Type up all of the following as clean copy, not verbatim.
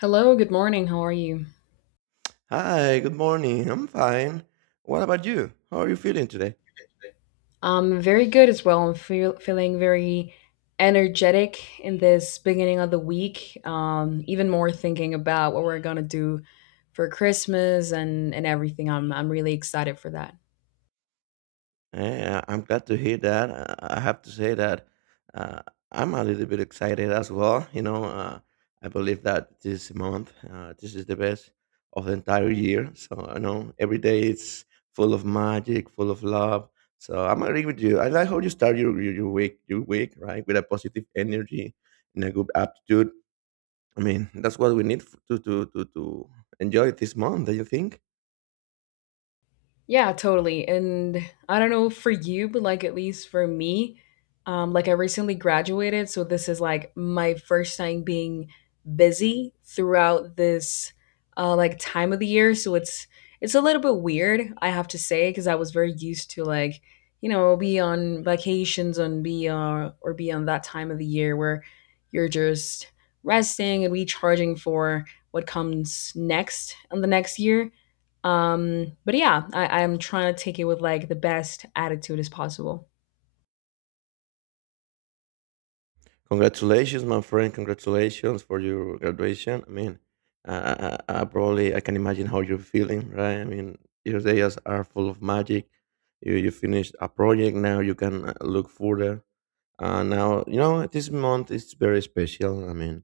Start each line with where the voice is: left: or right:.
left: Hello, good morning. How are you?
right: Hi, good morning. I'm fine. What about you? How are you feeling today?
left: I'm very good as well. I'm feeling very energetic in this beginning of the week. Even more thinking about what we're gonna do for Christmas and everything. I'm really excited for that.
right: I'm glad to hear that. I have to say that uh, I'm a little bit excited as well. You know, I believe that this month, this is the best of the entire year. So I know every day it's full of magic, full of love. So I'm agree with you. I like how you start your week, right, with a positive energy and a good aptitude. I mean, that's what we need to enjoy this month. Do you think?
left: Yeah, totally. And I don't know for you, but like at least for me, like I recently graduated, so this is like my first time being busy throughout this like time of the year. So it's a little bit weird, I have to say, because I was very used to like you know be on vacations and be or be on that time of the year where you're just resting and recharging for what comes next in the next year, but yeah, I'm trying to take it with like the best attitude as possible.
right: Congratulations, my friend. Congratulations for your graduation. I mean, I probably I can imagine how you're feeling, right? I mean, your days are full of magic. You finished a project now. You can look further now, you know, this month is very special. I mean,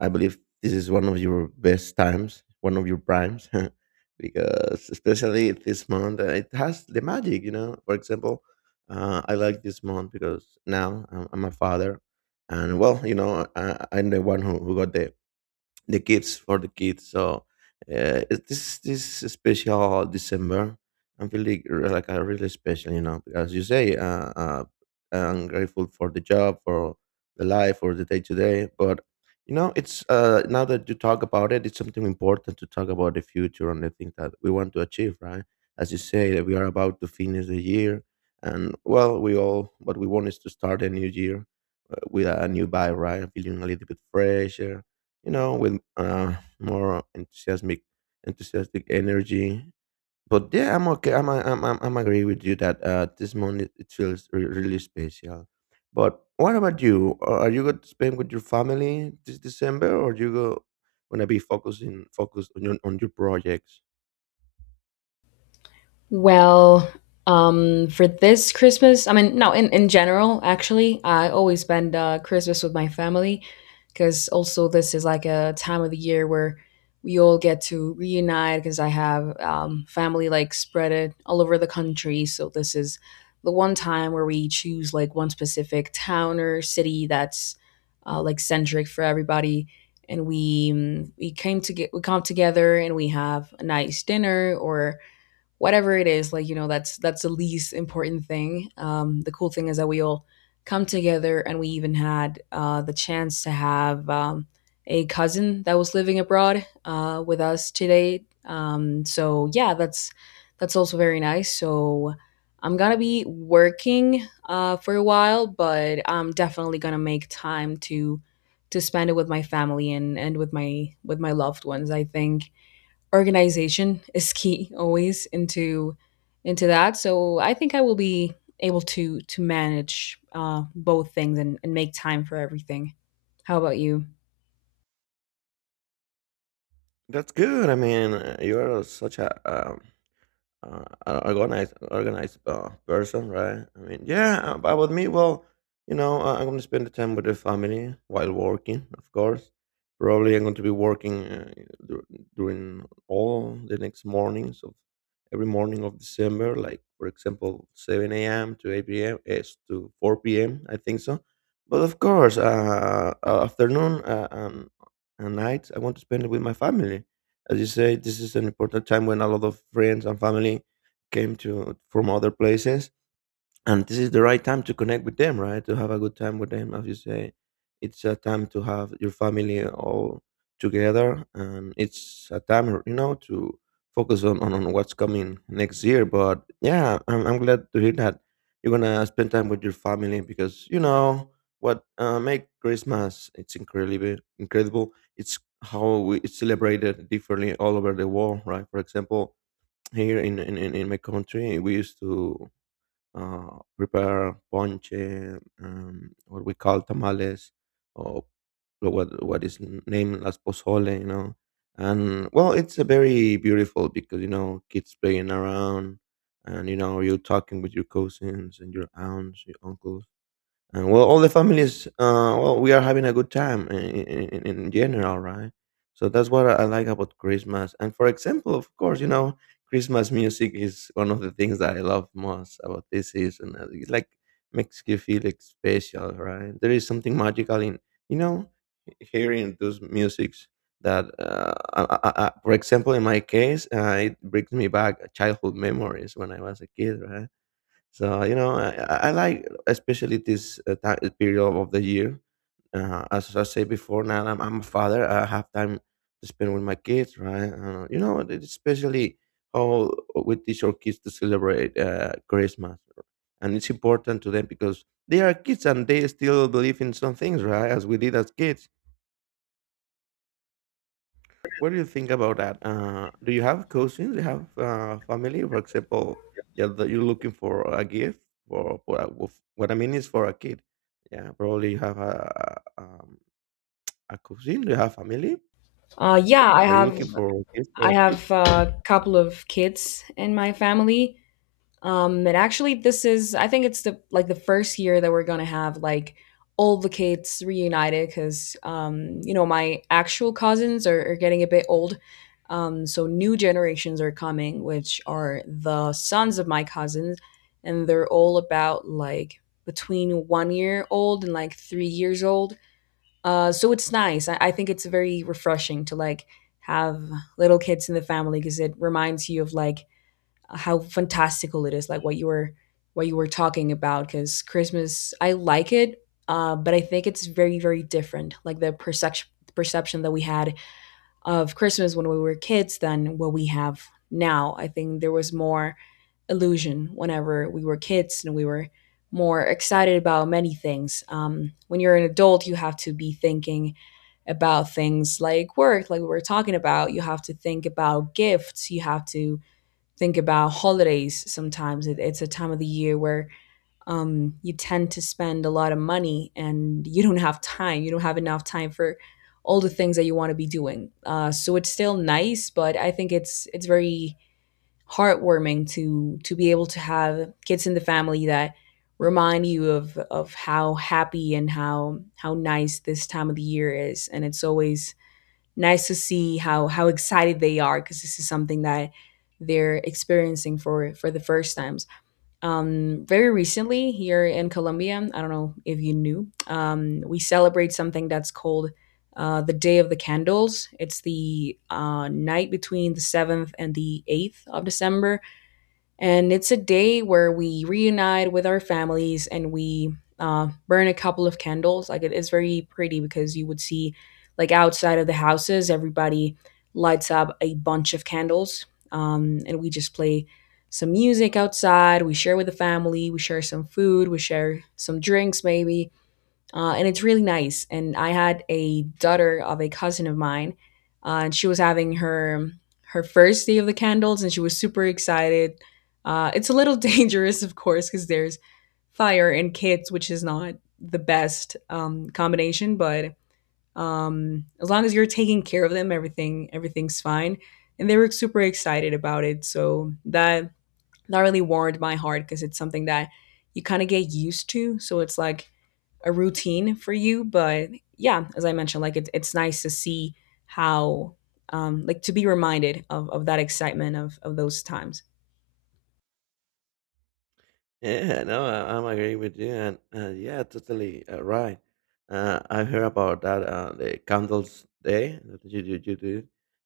right: I believe this is one of your best times, one of your primes, because especially this month, it has the magic, you know. For example, I like this month because now I'm a father, and well, you know, I'm the one who got the kids for the kids. So this special December, I'm feeling like a really special, you know, because you say I'm grateful for the job, for the life, for the day to day. But you know, it's now that you talk about it, it's something important to talk about the future and the things that we want to achieve, right? As you say, that we are about to finish the year, and well, we all what we want is to start a new year with a new vibe, right? Feeling a little bit fresher, you know, with more enthusiastic energy. But yeah, I'm okay. I'm agree with you that this month it feels really special. But what about you? Are you going to spend with your family this December, or you go gonna be focusing focused on your projects?
left: Well, for this Christmas, I mean, no, in general, actually, I always spend Christmas with my family because also this is like a time of the year where we all get to reunite because I have family like spread it all over the country. So this is the one time where we choose like one specific town or city that's like centric for everybody. And we mm, we came to get we come together and we have a nice dinner or whatever it is, like you know that's the least important thing. The cool thing is that we all come together and we even had the chance to have a cousin that was living abroad with us today. So yeah, that's also very nice. So I'm gonna be working for a while, but I'm definitely gonna make time to spend it with my family and with my loved ones. I think organization is key always into that. So I think I will be able to manage both things, and make time for everything. How about you?
right: That's good. I mean, you are such a organized person, right? I mean, yeah, about with me, well, you know, I'm going to spend the time with the family while working, of course. Probably I'm going to be working dur- during all the next mornings of every morning of December, like for example, 7 a.m. to 8 p.m. Yes, to 4 p.m. I think so. But of course, afternoon and nights, I want to spend it with my family as you say, this is an important time when a lot of friends and family came to from other places, and this is the right time to connect with them, right, to have a good time with them. As you say, it's a time to have your family all together, and it's a time, you know, to focus on what's coming next year. But yeah, I'm glad to hear that you're gonna spend time with your family because you know what make Christmas it's incredible. It's how it's celebrated differently all over the world, right? For example, here in my country we used to prepare ponche, what we call tamales, or what is named las pozole, you know. And well, it's a very beautiful because you know kids playing around, and you know you're talking with your cousins and your aunts, your uncles, and well all the families, well we are having a good time in general, right? So that's what I like about Christmas. And for example, of course, you know, Christmas music is one of the things that I love most about this season. It's like makes you feel like special, right? There is something magical in, you know, hearing those musics that I, for example, in my case, it brings me back childhood memories when I was a kid, right? So you know, I like especially this period of the year. As I said before, now I'm a father. I have time to spend with my kids, right? You know, especially how we teach our kids to celebrate Christmas, and it's important to them because they are kids and they still believe in some things, right? As we did as kids. What do you think about that? Do you have cousins? Do you have family, for example, yeah, that you're looking for a gift for what I mean is for a kid. Yeah, probably you have a a cousin. Do you have family?
left: Yeah, I
right: Are you
left: have
right: looking for a gift for a kid?
left: a couple of kids in my family. And actually, this is, I think it's the like the first year that we're gonna have like all the kids reunited because, you know, my actual cousins are getting a bit old. So new generations are coming, which are the sons of my cousins, and they're all about like between 1 year old and like 3 years old. So it's nice. I think it's very refreshing to like have little kids in the family because it reminds you of like how fantastical it is, like what you were, what you were talking about. Because Christmas I like it, but I think it's very, very different, like the perception, that we had of Christmas when we were kids than what we have now. I think there was more illusion whenever we were kids, and we were more excited about many things. When you're an adult, you have to be thinking about things like work, like we were talking about. You have to think about gifts, you have to think about holidays. Sometimes it's a time of the year where, you tend to spend a lot of money and you don't have time. You don't have enough time for all the things that you want to be doing. So it's still nice, but I think it's very heartwarming to be able to have kids in the family that remind you of how happy and how nice this time of the year is. And it's always nice to see how excited they are, because this is something that they're experiencing for the first times. Very recently here in Colombia, I don't know if you knew, we celebrate something that's called the Day of the Candles. It's the night between the seventh and the 8th of December, and it's a day where we reunite with our families, and we burn a couple of candles. Like, it is very pretty because you would see, like, outside of the houses, everybody lights up a bunch of candles. And we just play some music outside. We share with the family, we share some food, we share some drinks, maybe, and it's really nice. And I had a daughter of a cousin of mine, and she was having her her first day of the candles, and she was super excited. It's a little dangerous, of course, because there's fire and kids, which is not the best combination. But as long as you're taking care of them, everything, everything's fine. And they were super excited about it, so that that really warmed my heart because it's something that you kind of get used to. So it's like a routine for you. But yeah, as I mentioned, like it's nice to see how, like, to be reminded of that excitement of those times.
right: Yeah, no, I'm agree with you, and yeah, totally right. I heard about that the candles day that you you do.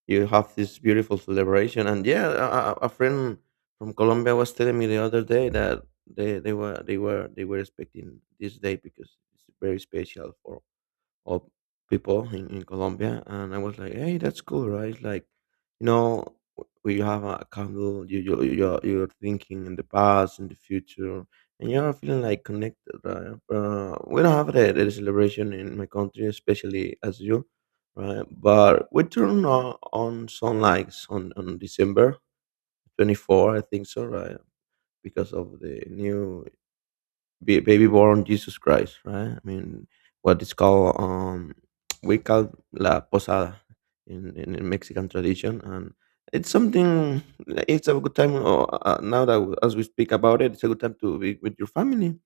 right: You have this beautiful celebration, and yeah, a friend from Colombia was telling me the other day that they were expecting this day because it's very special for of people in Colombia, and I was like, "Hey, that's cool, right?" Like, you know, we have a candle. You're thinking in the past, in the future, and you're feeling like connected, right? We don't have the celebration in my country, especially as you, right? But we turn on sunlights on December 24, I think so, right? Because of the new baby born Jesus Christ, right? I mean, what is called we call la posada in Mexican tradition, and it's something. It's a good time. Oh, Now that as we speak about it, it's a good time to be with your family,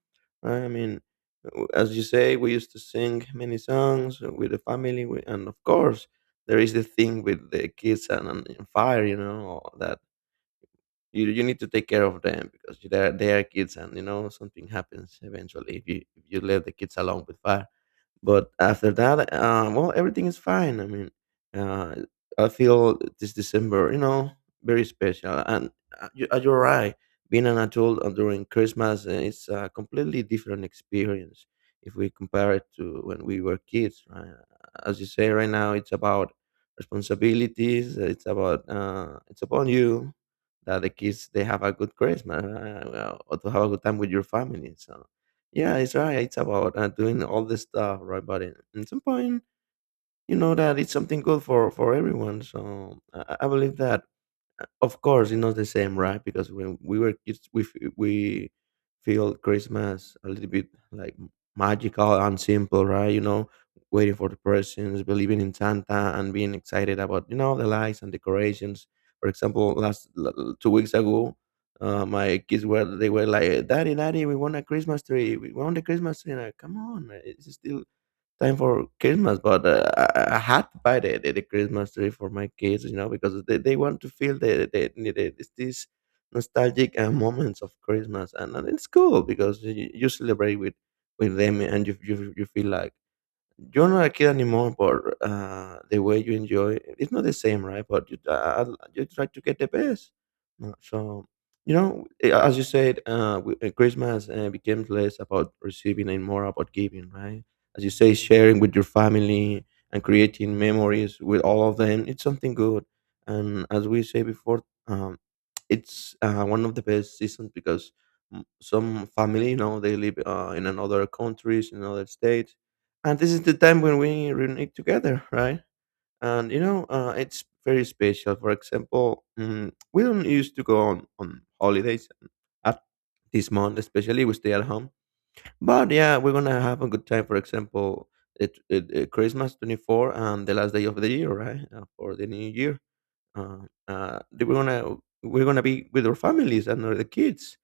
right: right? I mean, as you say, we used to sing many songs with the family, and of course, there is the thing with the kids and fire, you know, that you need to take care of them because they are kids and you know something happens eventually if you let the kids alone with fire. But after that, well, everything is fine. I mean, uh, I feel this December, you know, very special. And you're right. Being an adult during Christmas is a completely different experience if we compare it to when we were kids, right? As you say, right now, it's about responsibilities. It's about it's upon you that the kids they have a good Christmas or to have a good time with your family. So yeah, it's right. It's about doing all this stuff, right? But in some point, you know that it's something good for everyone. So I believe that of course, it's not the same, right? Because when we were kids, we feel Christmas a little bit like magical and simple, right? You know, waiting for the presents, believing in Santa, and being excited about you know the lights and decorations. For example, 2 weeks ago, my kids were they were like, "Daddy, Daddy, we want a Christmas tree. We want a Christmas tree." And I, come on, it's still time for Christmas, but I had to buy the Christmas tree for my kids, you know, because they want to feel the this this nostalgic moments of Christmas, and it's cool because you celebrate with them, and you feel like you're not a kid anymore, but the way you enjoy it's not the same, right? But you, you try to get the best. So you know, eh, as you said, we- eh, Christmas becomes less about receiving and more about giving, right? As you say, sharing with your family and creating memories with all of them. It's something good, and as we say before, it's one of the best seasons because some family, you know, they live in another countries, in other states, and this is the time when we reunite together, right? And you know, it's very special. For example, we don't used to go on holidays at this month, especially we stay at home. But yeah, we're gonna have a good time. For example, Christmas 24 and the last day of the year, right? For the New Year uh, they were gonna we're gonna be with our families and our, the kids.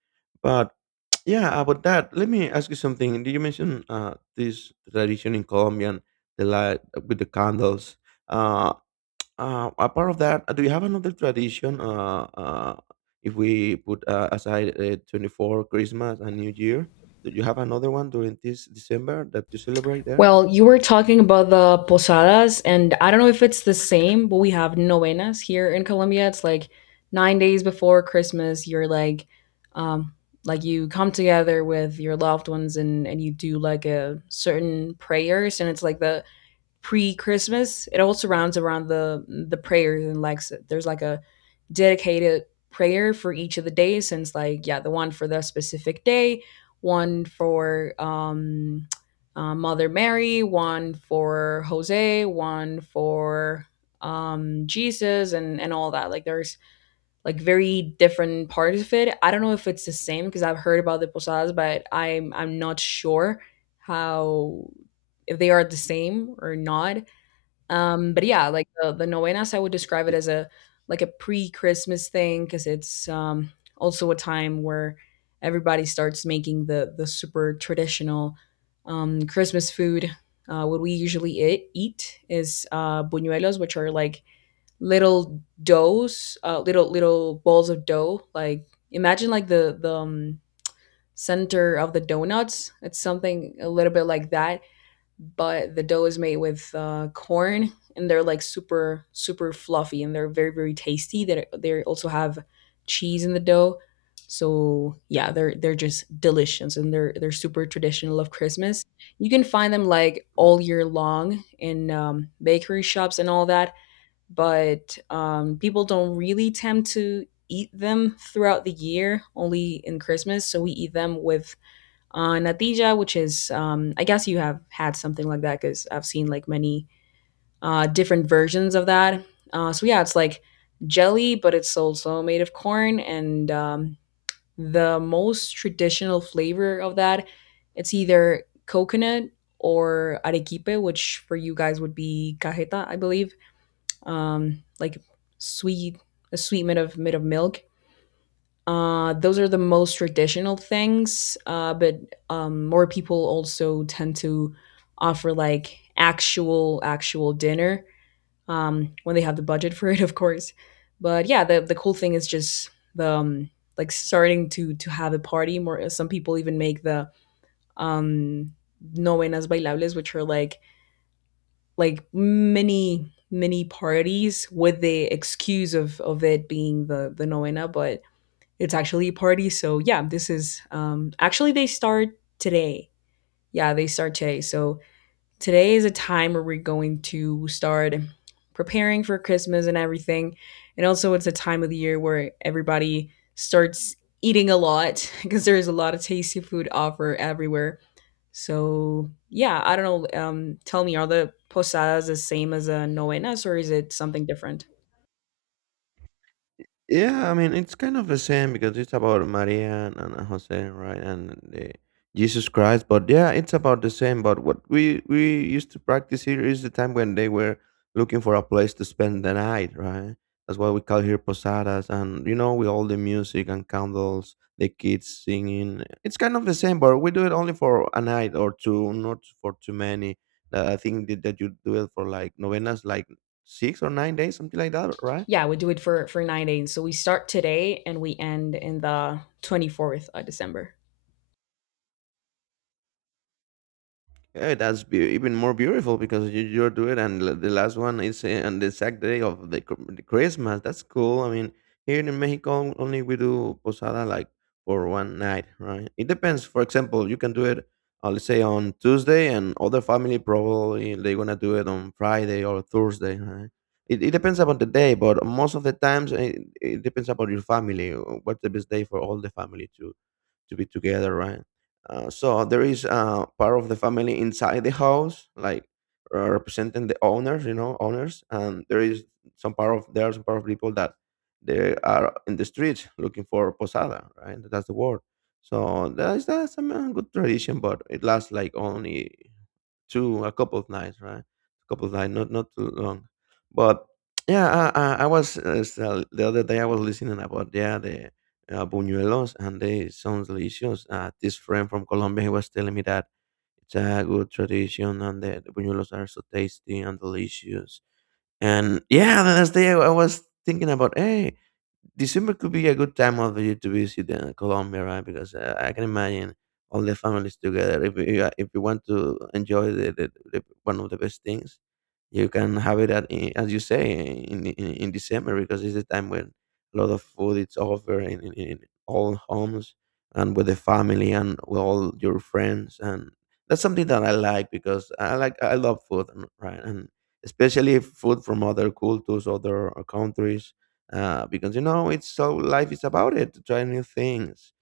right: But yeah, about that, let me ask you something. Did you mention this tradition in Colombia and the light with the candles? Uh, Apart of that, do you have another tradition? If we put aside 24 Christmas and New Year, do you have another one during this December that you celebrate there?
left: Well, you were talking about the posadas, and I don't know if it's the same, but we have novenas here in Colombia. It's like 9 days before Christmas. You're um, like you come together with your loved ones, and you do like a certain prayers, and it's like the pre-Christmas. It all surrounds around the prayers, and like there's like a dedicated prayer for each of the days. Since like, yeah, the one for the specific day, one for Mother Mary, one for Jose, one for Jesus and all that. Like, there's like very different parts of it. I don't know if it's the same because I've heard about the posadas, but I'm not sure how, if they are the same or not. But yeah, like the novenas, I would describe it as a like a pre-Christmas thing because it's, also a time where everybody starts making the super traditional Christmas food. What we usually eat is buñuelos, which are like little doughs, little little balls of dough. Like, imagine like the center of the donuts. It's something a little bit like that, but the dough is made with corn, and they're like super super fluffy, and they're very very tasty. That they also have cheese in the dough. So yeah, they're just delicious, and they're super traditional of Christmas. You can find them like all year long in bakery shops and all that, but people don't really tend to eat them throughout the year, only in Christmas. So we eat them with natija, which is, I guess you have had something like that because I've seen like many different versions of that. So yeah, it's like jelly, but it's also made of corn, and the most traditional flavor of that, it's either coconut or arequipe, which for you guys would be cajeta, I believe, like sweet, a sweet bit of milk. Those are the most traditional things, but more people also tend to offer like actual dinner when they have the budget for it, of course. But yeah, the cool thing is just the like starting to have a party. More, some people even make the um, novenas bailables, which are like mini mini parties with the excuse of it being the novena, but it's actually a party. So yeah, this is, actually they start today. Yeah, they start today. So today is a time where we're going to start preparing for Christmas and everything. And also, it's a time of the year where everybody starts eating a lot because there is a lot of tasty food offer everywhere. So yeah, I don't know. Tell me, are the posadas the same as a novenas, or is it something different?
right: Yeah, I mean, it's kind of the same because it's about Maria and, Jose, right? And the Jesus Christ. But yeah, it's about the same. But what we used to practice here is the time when they were looking for a place to spend the night, right? That's why we call here posadas. And, you know, with all the music and candles, the kids singing. It's kind of the same, but we do it only for a night or two, not for too many. I think that you do it for like novenas, like 6 or 9 days, something like that, right?
left: Yeah, we do it for 9 days. So we start today and we end in the 24th of December.
right: Yeah, even more beautiful because you're doing it, and the last one is on the exact day of the Christmas. That's cool. I mean, here in Mexico, only we do posada like for one night, right? It depends. For example, you can do it, let's say on Tuesday, and other family probably they're gonna do it on Friday or Thursday, right? It depends upon the day, but most of the times it depends upon your family. What's the best day for all the family to be together, right? So there is part of the family inside the house, like representing the owners, you know, owners, and there are some part of people that they are in the streets looking for posada, right? That's the word. So that's a man, good tradition, but it lasts like only two, a couple of nights, right? A couple of nights, not too long. But yeah, I was so the other day I was listening about yeah the buñuelos and they sounds delicious. This friend from Colombia he was telling me that it's a good tradition and the buñuelos are so tasty and delicious. And yeah, the next day I was thinking about hey. December could be a good time of year to visit Colombia, right? Because I can imagine all the families together. If you want to enjoy the one of the best things, you can have it as you say in December because it's the time when a lot of food is offered in all homes and with the family and with all your friends and that's something that I like because I love right and especially food from other cultures, other countries because you know it's so life is about it to try new things.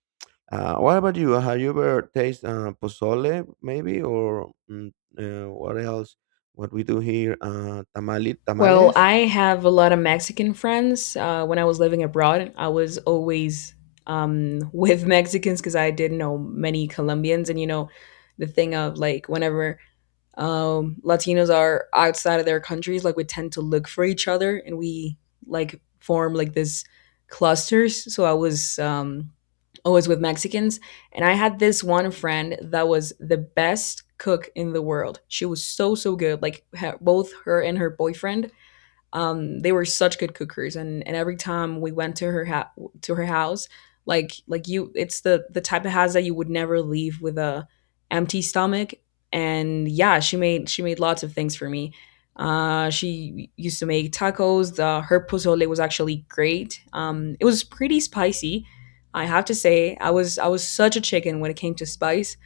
right: What about you? Have you ever tasted pozole, maybe, or what else? What we do here, tamali,
left: Well,
right: tamales?
left: I have a lot of Mexican friends. When I was living abroad, I was always with Mexicans because I didn't know many Colombians. And you know, the thing of like whenever, Latinos are outside of their countries, like we tend to look for each other, and we like form like this clusters. So I was, always with Mexicans, and I had this one friend that was the best cook in the world. She was so so good. Like, both her and her boyfriend, they were such good cookers, and every time we went to her to her house, like you, it's the type of house that you would never leave with a empty stomach. And yeah, she made lots of things for me. She used to make tacos. Her pozole was actually great. It was pretty spicy. I have to say, I was such a chicken when it came to spice.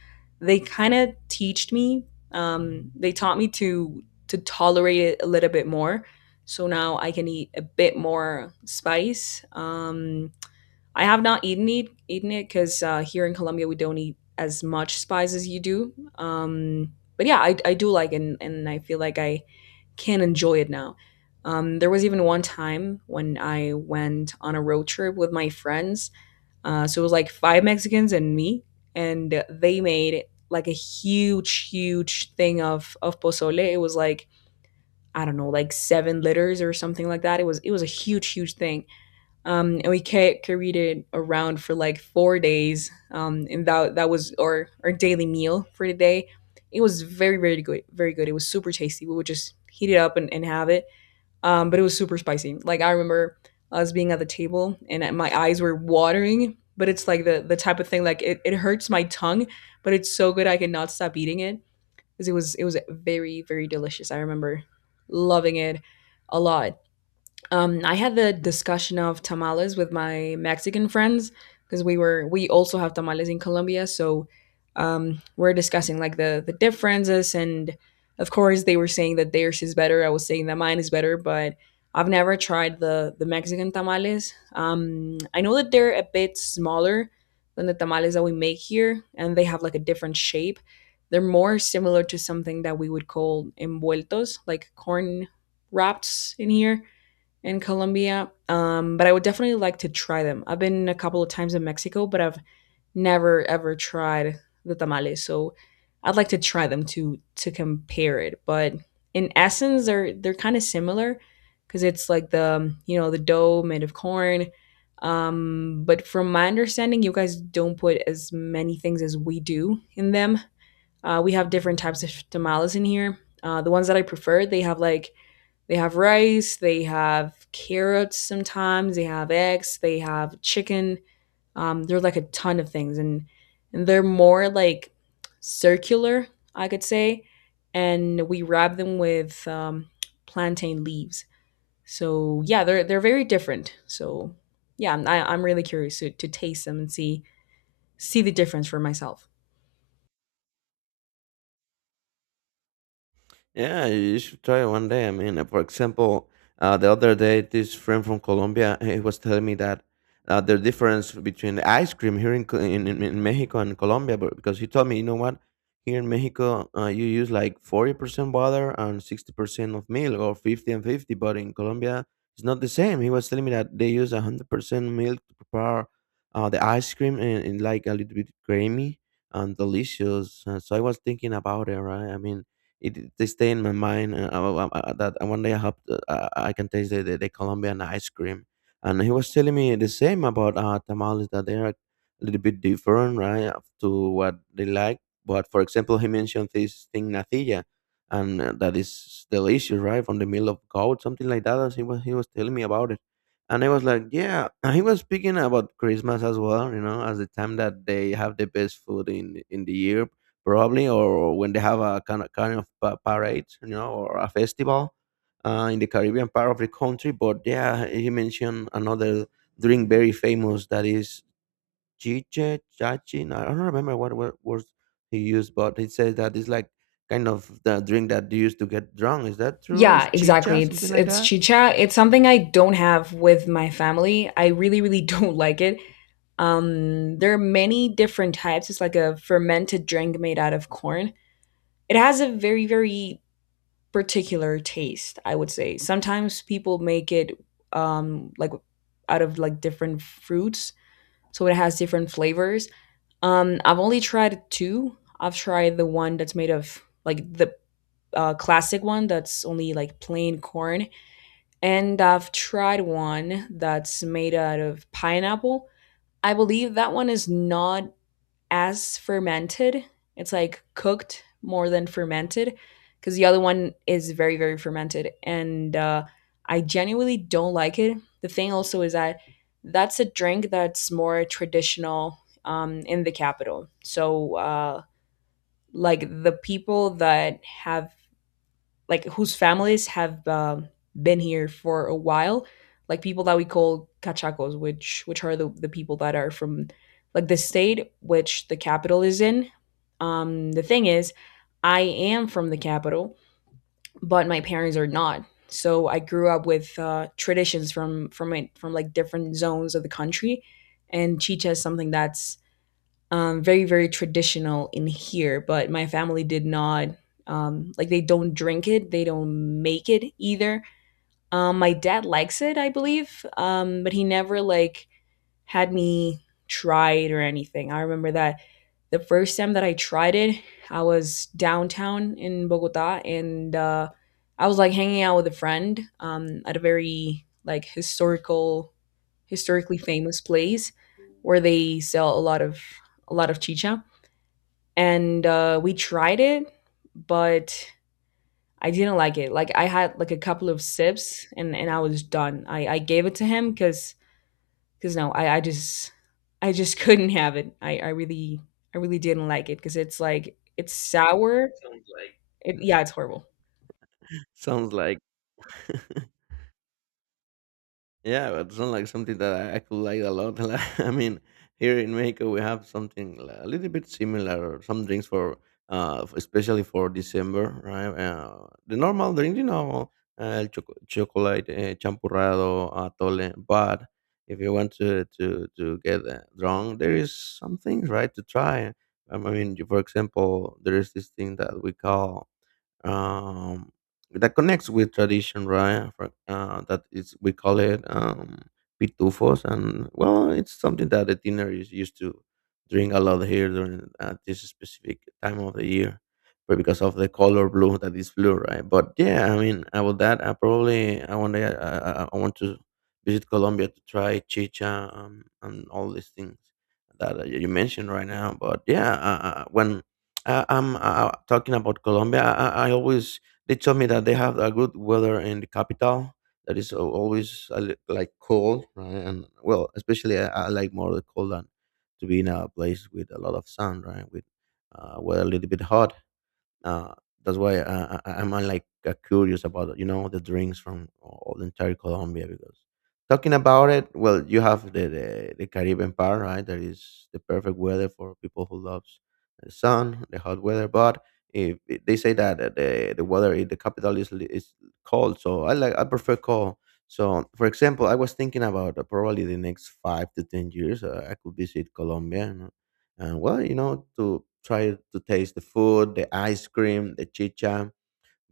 left: They kind of teached me. They taught me to tolerate it a little bit more, so now I can eat a bit more spice. I have not eaten it because here in Colombia we don't eat as much spice as you do. But yeah, I do like it, and I feel like I can enjoy it now. There was even one time when I went on a road trip with my friends. So it was like five Mexicans and me, and they made like a huge, huge thing of pozole. It was like, I don't know, like 7 litters or something like that. It was a huge, huge thing. And we carried it around for like 4 days. And that was our daily meal for the day. It was very, very good, very good. It was super tasty. We would just heat it up and have it. But it was super spicy. Like I remember us being at the table and my eyes were watering. But it's like the type of thing like it hurts my tongue, but it's so good I cannot stop eating it because it was very very delicious. I remember loving it a lot. I had the discussion of tamales with my Mexican friends because we also have tamales in Colombia, so we're discussing like the differences, and of course they were saying that theirs is better. I was saying that mine is better, but I've never tried the Mexican tamales. I know that they're a bit smaller than the tamales that we make here, and they have like a different shape. They're more similar to something that we would call envueltos, like corn wraps in here in Colombia. But I would definitely like to try them. I've been a couple of times in Mexico, but I've never ever tried the tamales. So I'd like to try them to compare it. But in essence, they're kind of similar because it's like the the dough made of corn. But from my understanding, you guys don't put as many things as we do in them. We have different types of tamales in here. The ones that I prefer, they have like they have rice, they have carrots sometimes, they have eggs, they have chicken. There are like a ton of things, and they're more like circular, I could say. And we wrap them with plantain leaves. So yeah, they're very different. So yeah, I am really curious to taste them and see the difference for myself.
right: Yeah, you should try it one day. I mean, for example, the other day, this friend from Colombia he was telling me that the difference between the ice cream here in, Co- in Mexico and Colombia, but because he told me, you know what, here in Mexico, you use like 40% water and 60% of milk or 50 and 50, but in Colombia, it's not the same. He was telling me that they use 100% milk to prepare the ice cream and like a little bit creamy and delicious. So I was thinking about it, right? I mean, they stay in my mind that one day I hope I can taste the Colombian ice cream. And he was telling me the same about tamales that they are a little bit different, right, up to what they like. But for example, he mentioned this thing natilla, and that is delicious, right, from the meal of goat, something like that. As he was He was telling me about it, and I was like, yeah. And he was speaking about Christmas as well, you know, as the time that they have the best food in the year probably, or when they have a kind of parade, you know, or a festival in the Caribbean part of the country. But yeah, he mentioned another drink very famous that is chiche, chachin. I don't remember what words he used, but he says that it's like kind of the drink that you used to get drunk. Is that true?
left: Yeah,
right: Is
left: exactly.
right: chicha
left: It's
right: something like
left: it's
right: that?
left: chicha. It's something I don't have with my family. I really really don't like it. There are many different types. It's like a fermented drink made out of corn. It has a very, very particular taste, I would say. Sometimes people make it um, like out of like different fruits, so it has different flavors. I've only tried two. I've tried the one that's made of like the classic one that's only like plain corn, and I've tried one that's made out of pineapple. I believe that one is not as fermented. It's like cooked more than fermented because the other one is very, very fermented. And I genuinely don't like it. The thing also is that that's a drink that's more traditional in the capital. So, like the people that have like whose families have been here for a while, like people that we call cachacos, which are the people that are from like the state which the capital is in. The thing is, I am from the capital, but my parents are not. So I grew up with traditions from it, from like different zones of the country, and chicha is something that's very very traditional in here, but my family did not like, they don't drink it, they don't make it either. My dad likes it, I believe. But he never like had me try it or anything. I remember that the first time that I tried it, I was downtown in Bogota, and I was like hanging out with a friend at a very like historical, historically famous place where they sell a lot of chicha. And we tried it, but I didn't like it. Like I had like a couple of sips and I was done. I gave it to him because no, I just I just couldn't have it. I really I really didn't like it because it's like it's sour. It, yeah, it's horrible.
right: Sounds like. Yeah, but it's not like something that I could like a lot. Like, I mean, here in Mexico we have something a little bit similar. Or Some drinks for, especially for December, right? The normal drink, you know, chocolate, champurrado, atole. But if you want to get drunk, there is some things, right, to try. I mean, for example, there is this thing that we call um, that connects with tradition, right? That is we call it pitufos, and well, it's something that the teenagers used to drink a lot here during at this specific time of the year, but because of the color blue that is blue, right? But yeah, I mean, about that, I want to I want to visit Colombia to try chicha and all these things that you mentioned right now. But yeah, when I'm talking about Colombia. I always they told me that they have a good weather in the capital that is always a like cold, right? And well, especially I like more the cold than to be in a place with a lot of sun, right? With weather a little bit hot. Uh, that's why I'm like curious about you know the drinks from all the entire Colombia because talking about it, well, you have the Caribbean part, right? That is the perfect weather for people who loves the sun, the hot weather. But if it- they say that the weather in the capital is cold, so I prefer cold. So, for example, I was thinking about probably the next 5 to 10 years I could visit Colombia. And well, you know, to try to taste the food, the ice cream, the chicha,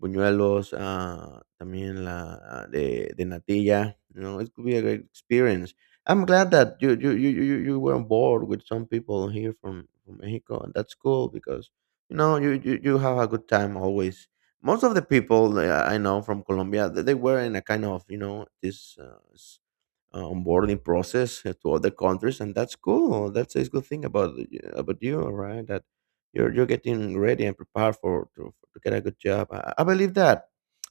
right: buñuelos, también la the natilla. You know, it could be a great experience. I'm glad that you were on board with some people here from Mexico, and that's cool because you know you have a good time always. Most of the people that I know from Colombia, they were in a kind of you know this onboarding process to other countries, and that's cool. That's a good thing about about you, right? That you're getting ready and prepared for to get a good job. I believe that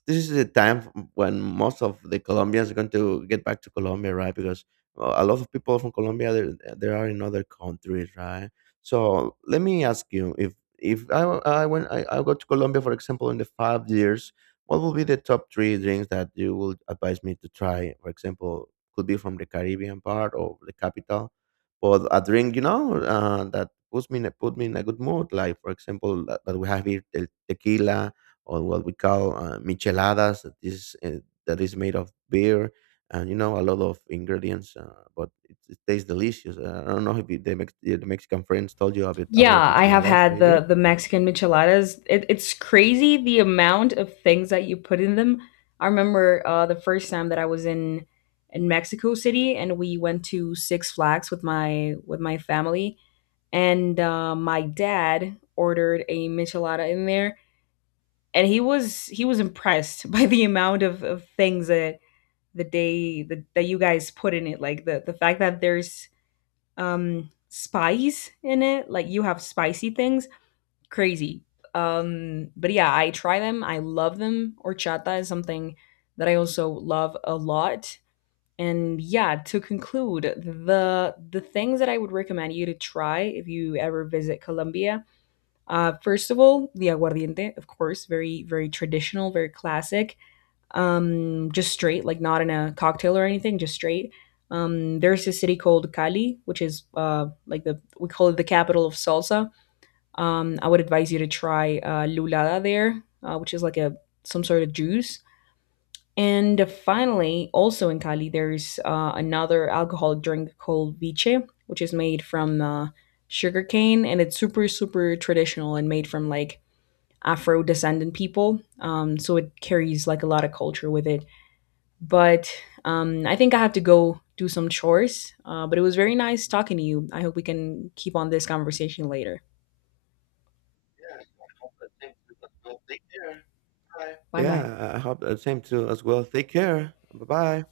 right: this is the time when most of the Colombians are going to get back to Colombia, right? Because a lot of people from Colombia there are in other countries, right? So let me ask you if I, I when I go to Colombia, for example, in the 5 years, what will be the top three drinks that you would advise me to try? For example, could be from the Caribbean part or the capital. But a drink, you know, that put me in a good mood. Like for example, that we have here the tequila or what we call micheladas. That is made of beer and you know a lot of ingredients, but it tastes delicious. I don't know if the Mexican friends told you a bit about
left: Yeah, I have
right: micheladas,
left: had
right: maybe.
left: the Mexican micheladas. It's crazy the amount of things that you put in them. I remember the first time that I was in Mexico City and we went to Six Flags with my family and my dad ordered a michelada in there, and he was impressed by the amount of things that that you guys put in it, like the fact that there's spice in it, like you have spicy things, crazy. But yeah, I try them, I love them. Horchata is something that I also love a lot. And yeah, to conclude, the things that I would recommend you to try if you ever visit Colombia: first of all, the aguardiente, of course, very very traditional, very classic. Just straight, like not in a cocktail or anything, just straight. There's a city called Cali, which is like, the we call it the capital of salsa. I would advise you to try lulada there, which is like a some sort of juice. And finally, also in Cali, there's another alcoholic drink called viche, which is made from sugarcane, and it's super super traditional and made from like Afro descendant people. So it carries like a lot of culture with it. But I think I have to go do some chores. But it was very nice talking to you. I hope we can keep on this conversation later. Bye bye.
right: Yeah, I hope the same too as well. Take care. Bye bye.